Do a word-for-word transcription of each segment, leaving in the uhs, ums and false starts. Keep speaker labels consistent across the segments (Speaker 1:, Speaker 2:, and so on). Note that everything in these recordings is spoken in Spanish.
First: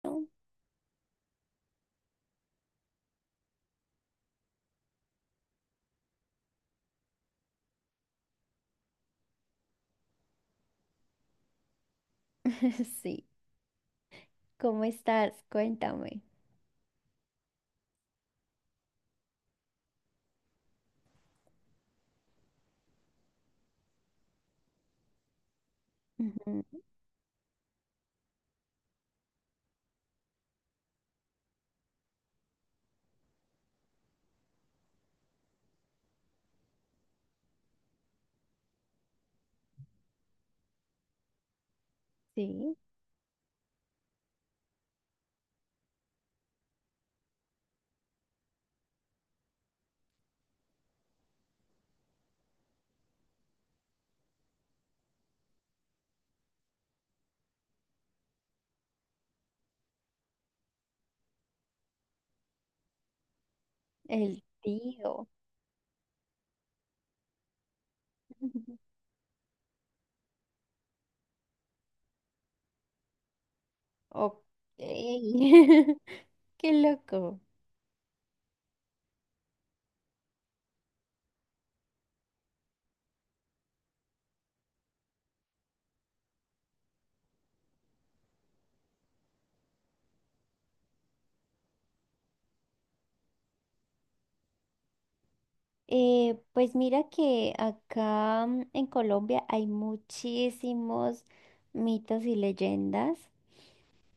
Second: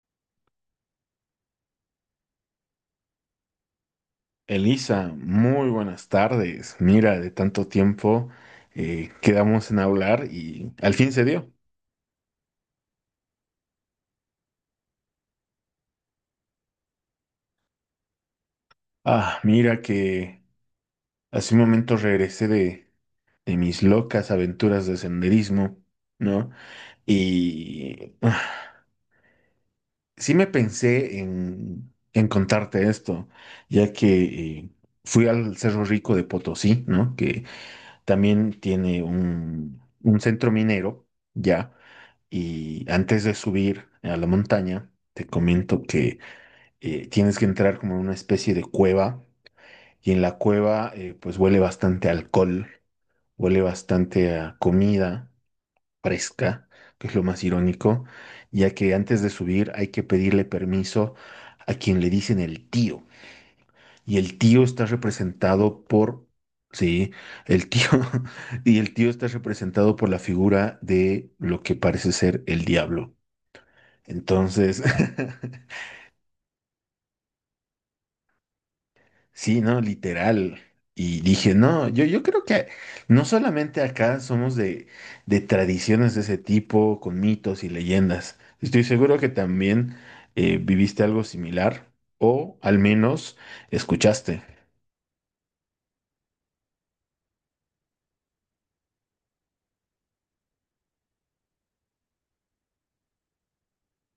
Speaker 1: Elisa, muy buenas tardes. Mira, de tanto tiempo eh, quedamos en hablar y al fin se dio.
Speaker 2: Sí, ¿cómo estás? Cuéntame.
Speaker 1: Ah, mira que hace un momento regresé de, de mis locas aventuras de senderismo, ¿no?
Speaker 2: Ujú.
Speaker 1: Y ah, sí me pensé en, en contarte esto, ya que eh, fui al Cerro Rico de Potosí, ¿no? Que también tiene un, un centro minero, ya.
Speaker 2: Sí,
Speaker 1: Y antes de subir a la montaña, te comento que eh, tienes que entrar como en una especie de cueva. Y en la cueva, eh, pues huele bastante a alcohol, huele bastante a comida fresca, que es lo más irónico, ya que antes de subir hay que pedirle permiso a quien le dicen el tío. Y el
Speaker 2: el
Speaker 1: tío está
Speaker 2: tío.
Speaker 1: representado por, sí, el tío, y el tío está representado por la figura de lo que parece ser el diablo.
Speaker 2: Ok,
Speaker 1: Entonces,
Speaker 2: qué loco.
Speaker 1: sí, no, literal. Y dije, no, yo, yo creo que no solamente acá somos de, de tradiciones de ese tipo, con mitos y leyendas. Estoy seguro que también eh, viviste algo similar o al menos escuchaste.
Speaker 2: Eh, pues mira que acá mm, en Colombia hay muchísimos mitos y leyendas.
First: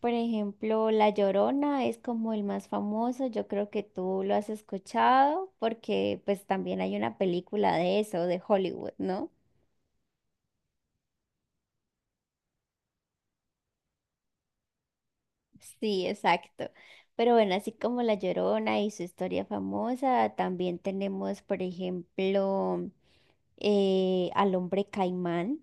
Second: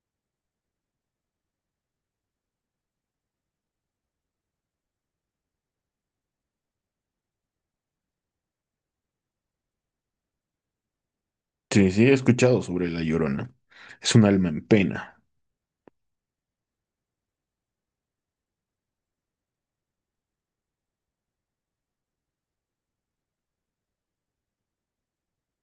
Speaker 2: Por ejemplo, La Llorona es como el más famoso. Yo creo que tú lo has escuchado porque pues también hay una película de eso, de Hollywood, ¿no?
Speaker 1: Sí, sí, he escuchado sobre La Llorona. Es un alma en pena.
Speaker 2: Sí, exacto. Pero bueno, así como La Llorona y su historia famosa, también tenemos, por ejemplo, eh, al hombre caimán,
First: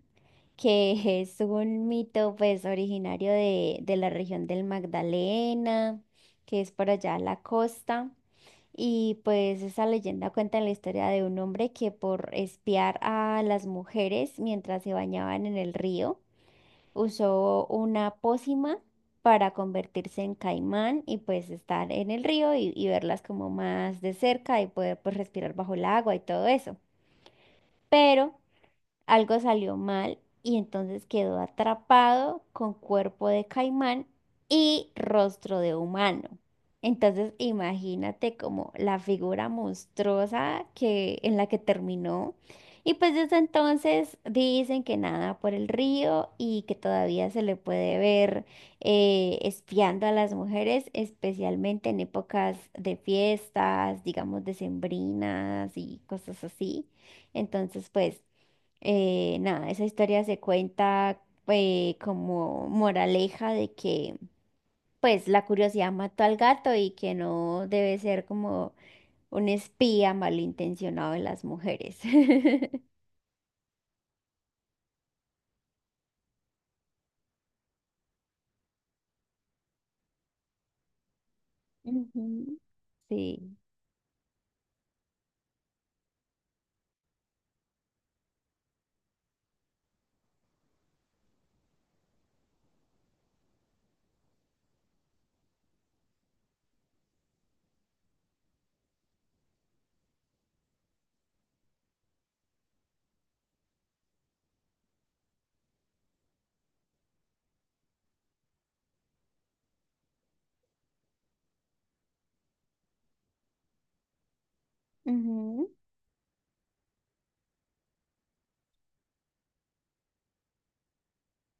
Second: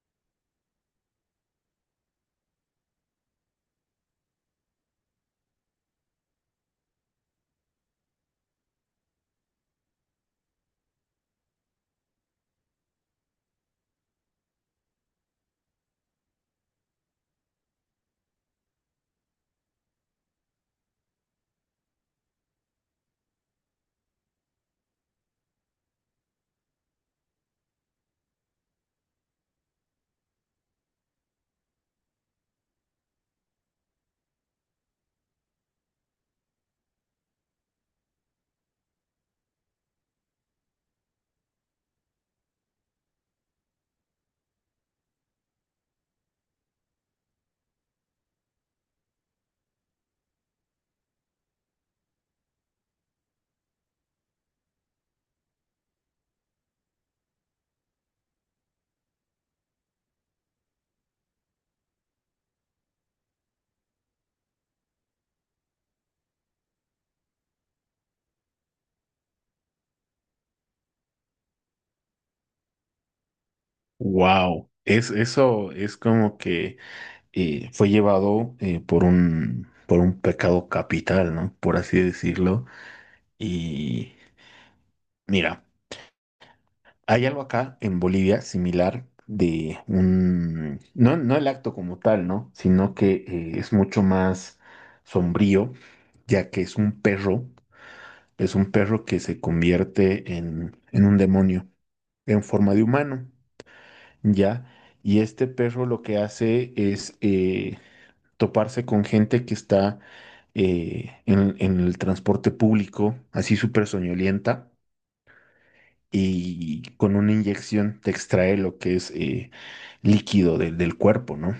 Speaker 2: que es un mito pues originario de, de la región del Magdalena, que es por allá a la costa. Y pues esa leyenda cuenta la historia de un hombre que por espiar a las mujeres mientras se bañaban en el río, usó una pócima para convertirse en caimán y pues estar en el río y, y verlas como más de cerca y poder pues respirar bajo el agua y todo eso. Pero algo salió mal y entonces quedó atrapado con cuerpo de caimán y rostro de humano. Entonces imagínate como la figura monstruosa que, en la que terminó. Y pues desde entonces dicen que nada por el río y que todavía se le puede ver eh, espiando a las mujeres, especialmente en épocas de fiestas, digamos, decembrinas y cosas así. Entonces, pues... Eh, nada, esa historia se cuenta eh, como moraleja de que pues la curiosidad mató al gato y que no debe ser como un espía malintencionado de las mujeres.
Speaker 1: Wow. Es, eso es como que eh, fue llevado eh, por un, por un pecado capital, ¿no? Por así
Speaker 2: Ujú.
Speaker 1: decirlo.
Speaker 2: Sí.
Speaker 1: Y mira, hay algo acá en Bolivia similar de un... No, no el acto como tal, ¿no? Sino que eh, es mucho más sombrío, ya que es un perro, es un perro que se convierte en, en un demonio en forma de humano. ¿Ya? Y este perro lo que hace es eh, toparse con gente que está eh, en, en el transporte público, así súper soñolienta,
Speaker 2: Ujú.
Speaker 1: y con una inyección te extrae lo que es eh, líquido del del cuerpo, ¿no?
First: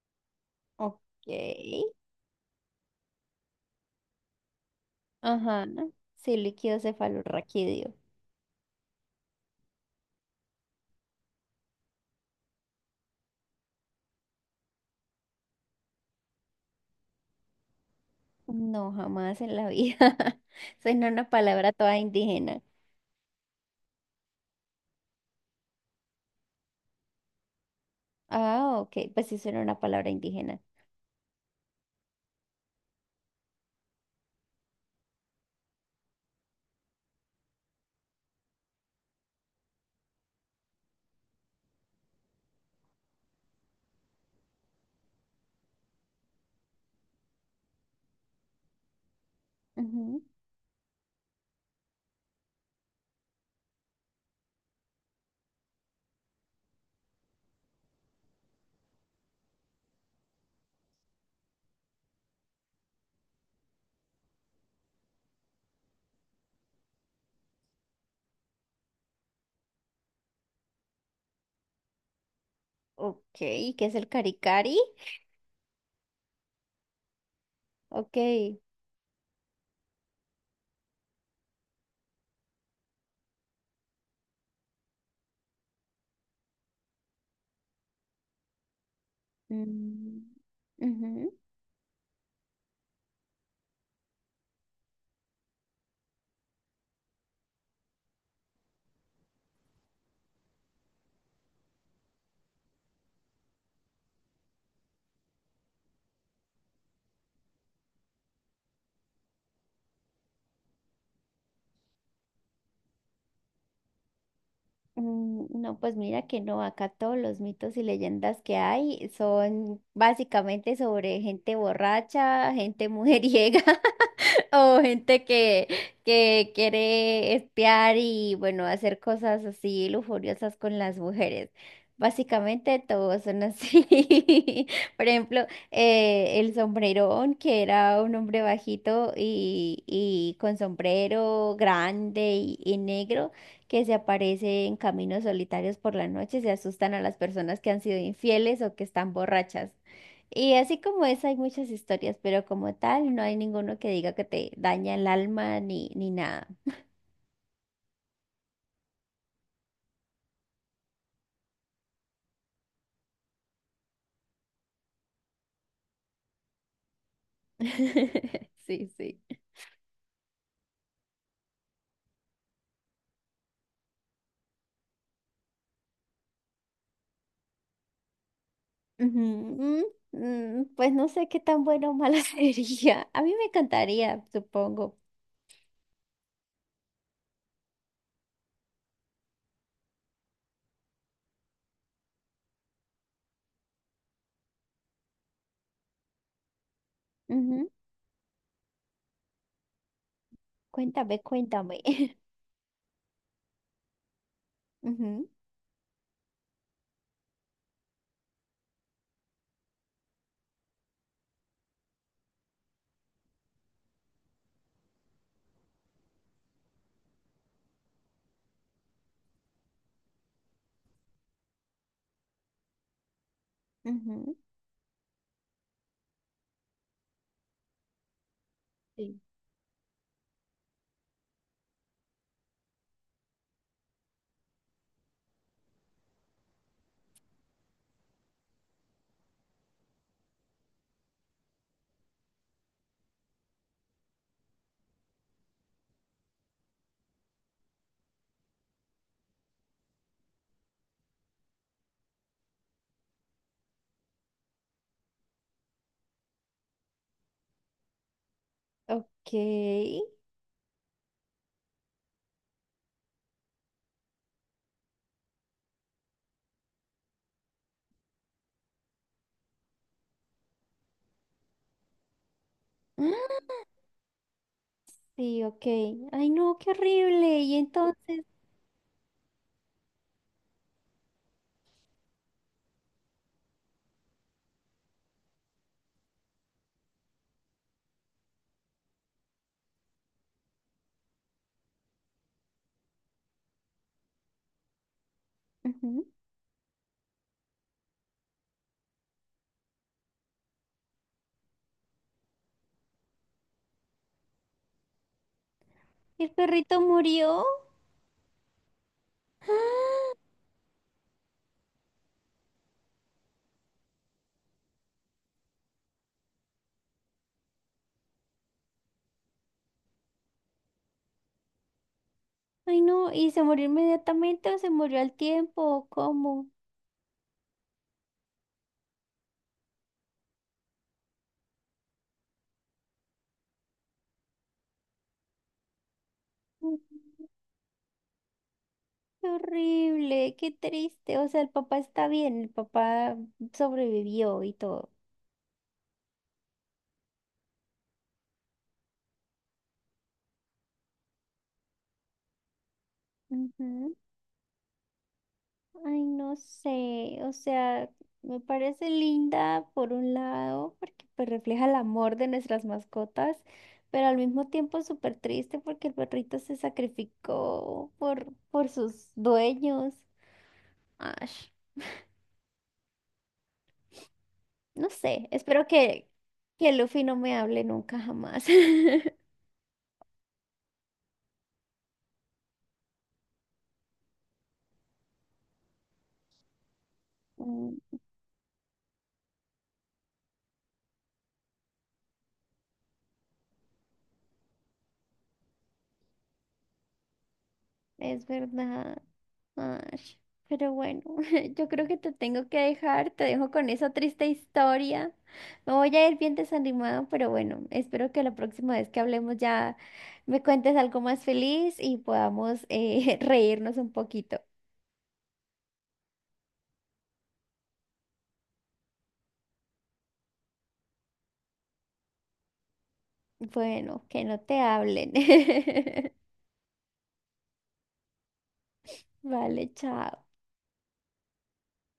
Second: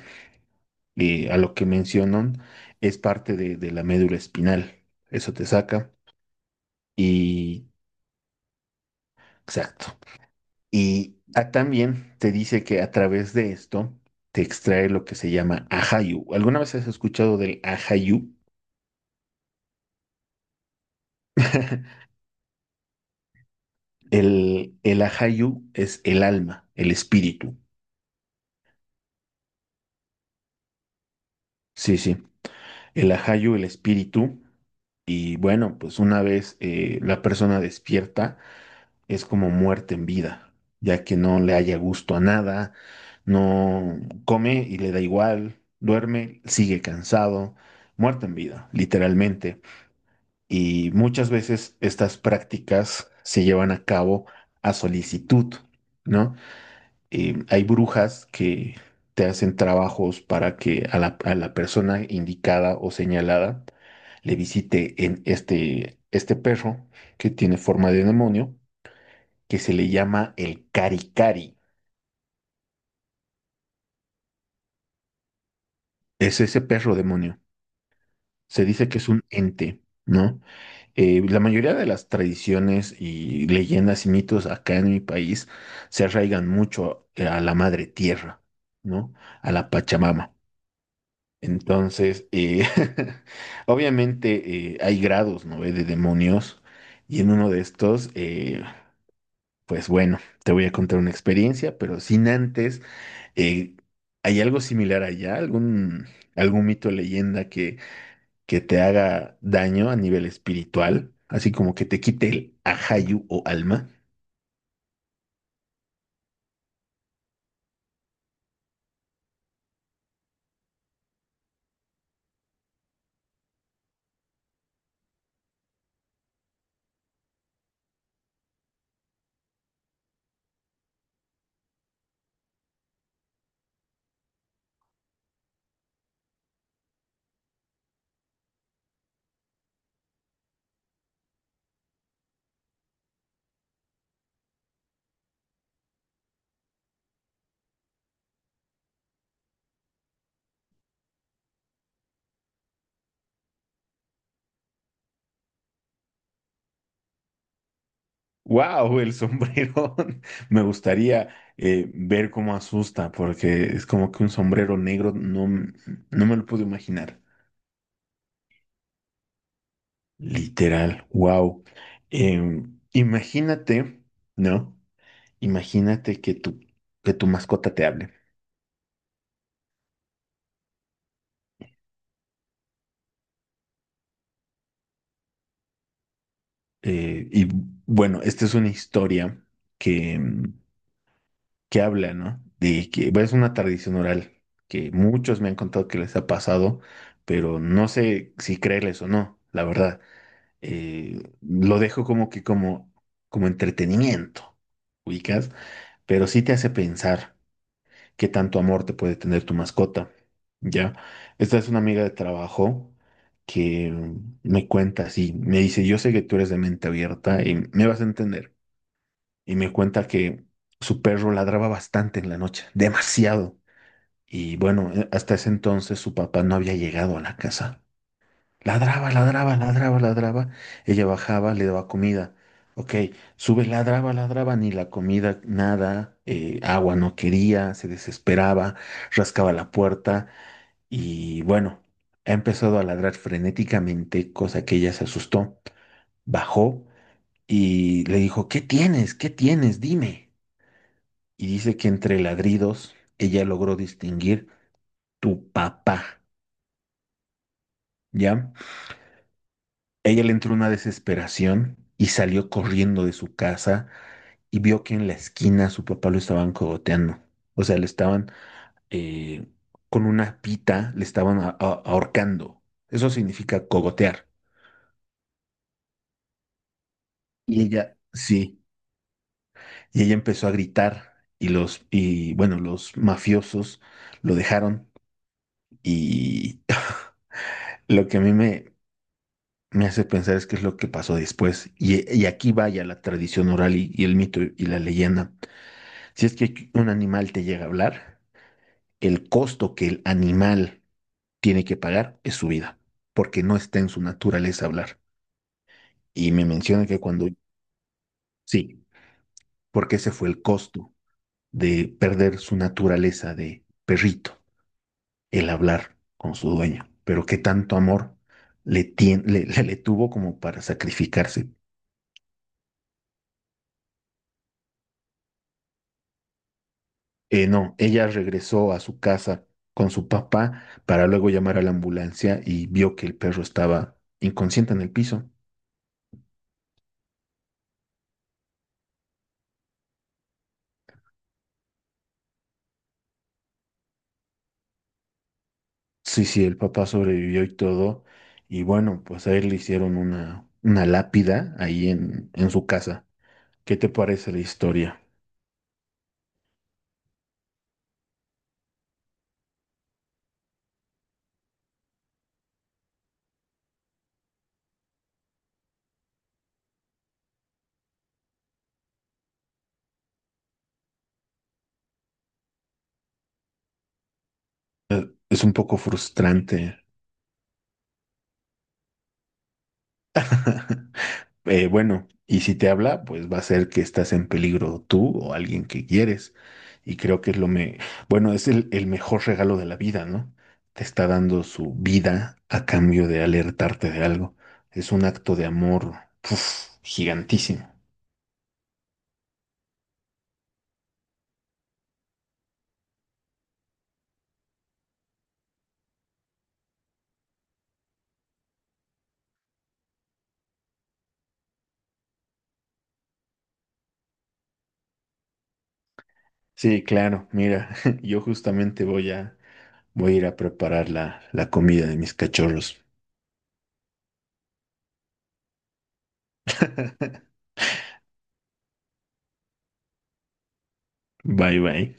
Speaker 2: Ok.
Speaker 1: Eh, a lo que mencionan es parte de, de la médula espinal, eso te
Speaker 2: Ajá.
Speaker 1: saca
Speaker 2: Sí, líquido
Speaker 1: y...
Speaker 2: cefalorraquídeo.
Speaker 1: Exacto. Y ah, también te dice que a través de esto te extrae lo que se llama ajayu. ¿Alguna vez has escuchado del ajayu?
Speaker 2: No, jamás en la vida. Suena una palabra toda indígena.
Speaker 1: El, el ajayu es el alma, el espíritu.
Speaker 2: Ah, ok. Pues sí, suena una palabra indígena.
Speaker 1: Sí, sí. El ajayu, el espíritu. Y bueno, pues una vez eh, la persona despierta, es como muerte en vida, ya que no le haya gusto a nada, no come y le da igual, duerme, sigue cansado, muerte en vida, literalmente. Y muchas veces estas prácticas se llevan a cabo a solicitud, ¿no? Eh, hay brujas que te hacen trabajos para que a la, a la persona indicada o señalada le visite en este, este perro que tiene forma de demonio, que se le llama el cari cari.
Speaker 2: Ok, ¿qué es el caricari?
Speaker 1: Es ese perro demonio.
Speaker 2: Ok.
Speaker 1: Se dice que es un ente, ¿no? Eh, la mayoría de las tradiciones y leyendas y mitos acá en mi país se arraigan mucho eh, a la madre tierra, ¿no? A la
Speaker 2: Mm.
Speaker 1: Pachamama.
Speaker 2: Ujú.
Speaker 1: Entonces, eh, obviamente eh, hay grados, ¿no? eh, De demonios y en uno de estos, eh, pues bueno, te voy a contar una experiencia, pero sin antes, eh, ¿hay algo similar allá? ¿Algún, algún mito o leyenda que que te haga daño a nivel espiritual, así como que te quite el ajayu o alma?
Speaker 2: mm, No, pues mira que no, acá todos los mitos y leyendas que hay son básicamente sobre gente borracha, gente mujeriega. O gente que, que quiere espiar y bueno, hacer cosas así lujuriosas con las mujeres. Básicamente todos son así. Por ejemplo, eh, el sombrerón, que era un hombre bajito y, y con sombrero grande y, y negro, que se aparece en caminos solitarios por la noche, se asustan a las personas que han sido infieles o que están borrachas. Y así como es, hay muchas historias, pero como tal, no hay ninguno que diga que te daña el alma ni, ni nada.
Speaker 1: ¡Wow! El sombrero. Me gustaría eh, ver cómo asusta, porque es como que un sombrero negro, no, m- no me lo puedo imaginar.
Speaker 2: Sí, sí.
Speaker 1: Literal, wow. Imagínate, ¿no? Imagínate que tu, que tu mascota te hable.
Speaker 2: Ujú. Mm. Mm. Pues no sé qué tan bueno o malo sería. A mí me encantaría, supongo.
Speaker 1: Eh, y bueno, esta es una historia que que habla, ¿no? De que bueno, es una tradición oral que muchos me han contado que les ha pasado, pero
Speaker 2: Ujú.
Speaker 1: no sé si creerles o no, la verdad.
Speaker 2: Cuéntame,
Speaker 1: Eh, lo
Speaker 2: cuéntame.
Speaker 1: dejo como que como, como entretenimiento,
Speaker 2: Ujú.
Speaker 1: ubicas, pero sí te hace pensar qué tanto amor te puede tener tu mascota, ¿ya? Esta es una amiga de trabajo que me cuenta así, me dice, yo sé que tú eres de mente abierta y me vas a entender y me cuenta que su perro ladraba bastante en la noche, demasiado.
Speaker 2: Ujú.
Speaker 1: Y bueno, eh, hasta ese entonces su papá no había llegado a la casa. Ladraba,
Speaker 2: Sí.
Speaker 1: ladraba, ladraba, ladraba. Ella bajaba, le daba comida. Ok, sube, ladraba, ladraba, ni la comida, nada, eh, agua no quería, se desesperaba, rascaba la puerta y bueno, ha empezado a ladrar frenéticamente, cosa que ella se asustó. Bajó y le dijo, ¿qué tienes? ¿Qué tienes? Dime, y dice que entre ladridos ella logró distinguir tu papá, ¿ya?
Speaker 2: Ok.
Speaker 1: Ella le entró una desesperación y salió corriendo de su casa y vio que en la esquina su papá lo estaban cogoteando. O sea, le estaban eh, con una pita, le estaban a- a- ahorcando. Eso
Speaker 2: Mm.
Speaker 1: significa cogotear.
Speaker 2: Sí, ok. Ay, no, qué horrible. Y
Speaker 1: Y ella,
Speaker 2: entonces,
Speaker 1: sí, y ella empezó a gritar y los, y bueno, los mafiosos lo dejaron y... Lo que a mí me, me hace pensar es qué es lo que pasó después. Y, y aquí vaya la tradición oral y, y el mito y la leyenda.
Speaker 2: ujú,
Speaker 1: Si es que un animal te llega a hablar, el costo que el animal tiene que pagar es su vida, porque no está en su naturaleza hablar.
Speaker 2: ¿el
Speaker 1: Y me
Speaker 2: perrito
Speaker 1: menciona que cuando,
Speaker 2: murió?
Speaker 1: sí, porque ese fue el costo de perder su naturaleza de perrito, el hablar con su dueño. Pero qué tanto amor le, tien- le, le le tuvo como para sacrificarse.
Speaker 2: Ay, no, ¿y se murió inmediatamente o se murió al tiempo o cómo?
Speaker 1: Eh, no, ella regresó a su casa con su papá para luego llamar a la ambulancia y vio que el perro estaba inconsciente en el piso.
Speaker 2: Mm. Qué horrible, qué triste. O sea, el papá está bien, el papá sobrevivió y todo.
Speaker 1: Sí, sí, el papá sobrevivió y todo. Y bueno, pues a él le hicieron una, una lápida ahí en, en su casa. ¿Qué te
Speaker 2: Ujú.
Speaker 1: parece la historia?
Speaker 2: Ay, no sé, o sea, me parece linda por un lado, porque pues refleja el amor de nuestras mascotas, pero al mismo tiempo es súper triste porque el perrito se sacrificó por, por sus dueños. Ay. No sé,
Speaker 1: Es un
Speaker 2: espero
Speaker 1: poco
Speaker 2: que, que
Speaker 1: frustrante.
Speaker 2: Luffy no me hable nunca jamás.
Speaker 1: Eh, bueno, y si te habla, pues va a ser que estás en peligro tú o alguien que quieres. Y creo que es lo me,
Speaker 2: Mm.
Speaker 1: bueno, es el, el mejor regalo de la vida, ¿no? Te está dando su vida a cambio de alertarte de algo. Es un acto de amor, uf, gigantísimo.
Speaker 2: Es verdad. Ash, pero bueno, yo creo que te tengo que dejar, te dejo con esa triste historia. Me voy a ir bien desanimada, pero bueno, espero que la próxima vez que hablemos ya me cuentes algo más feliz y podamos eh, reírnos un poquito.
Speaker 1: Sí, claro, mira, yo justamente voy a, voy a ir a preparar la, la comida de mis cachorros.
Speaker 2: Bueno, que no te hablen. Vale, chao.
Speaker 1: Bye, bye.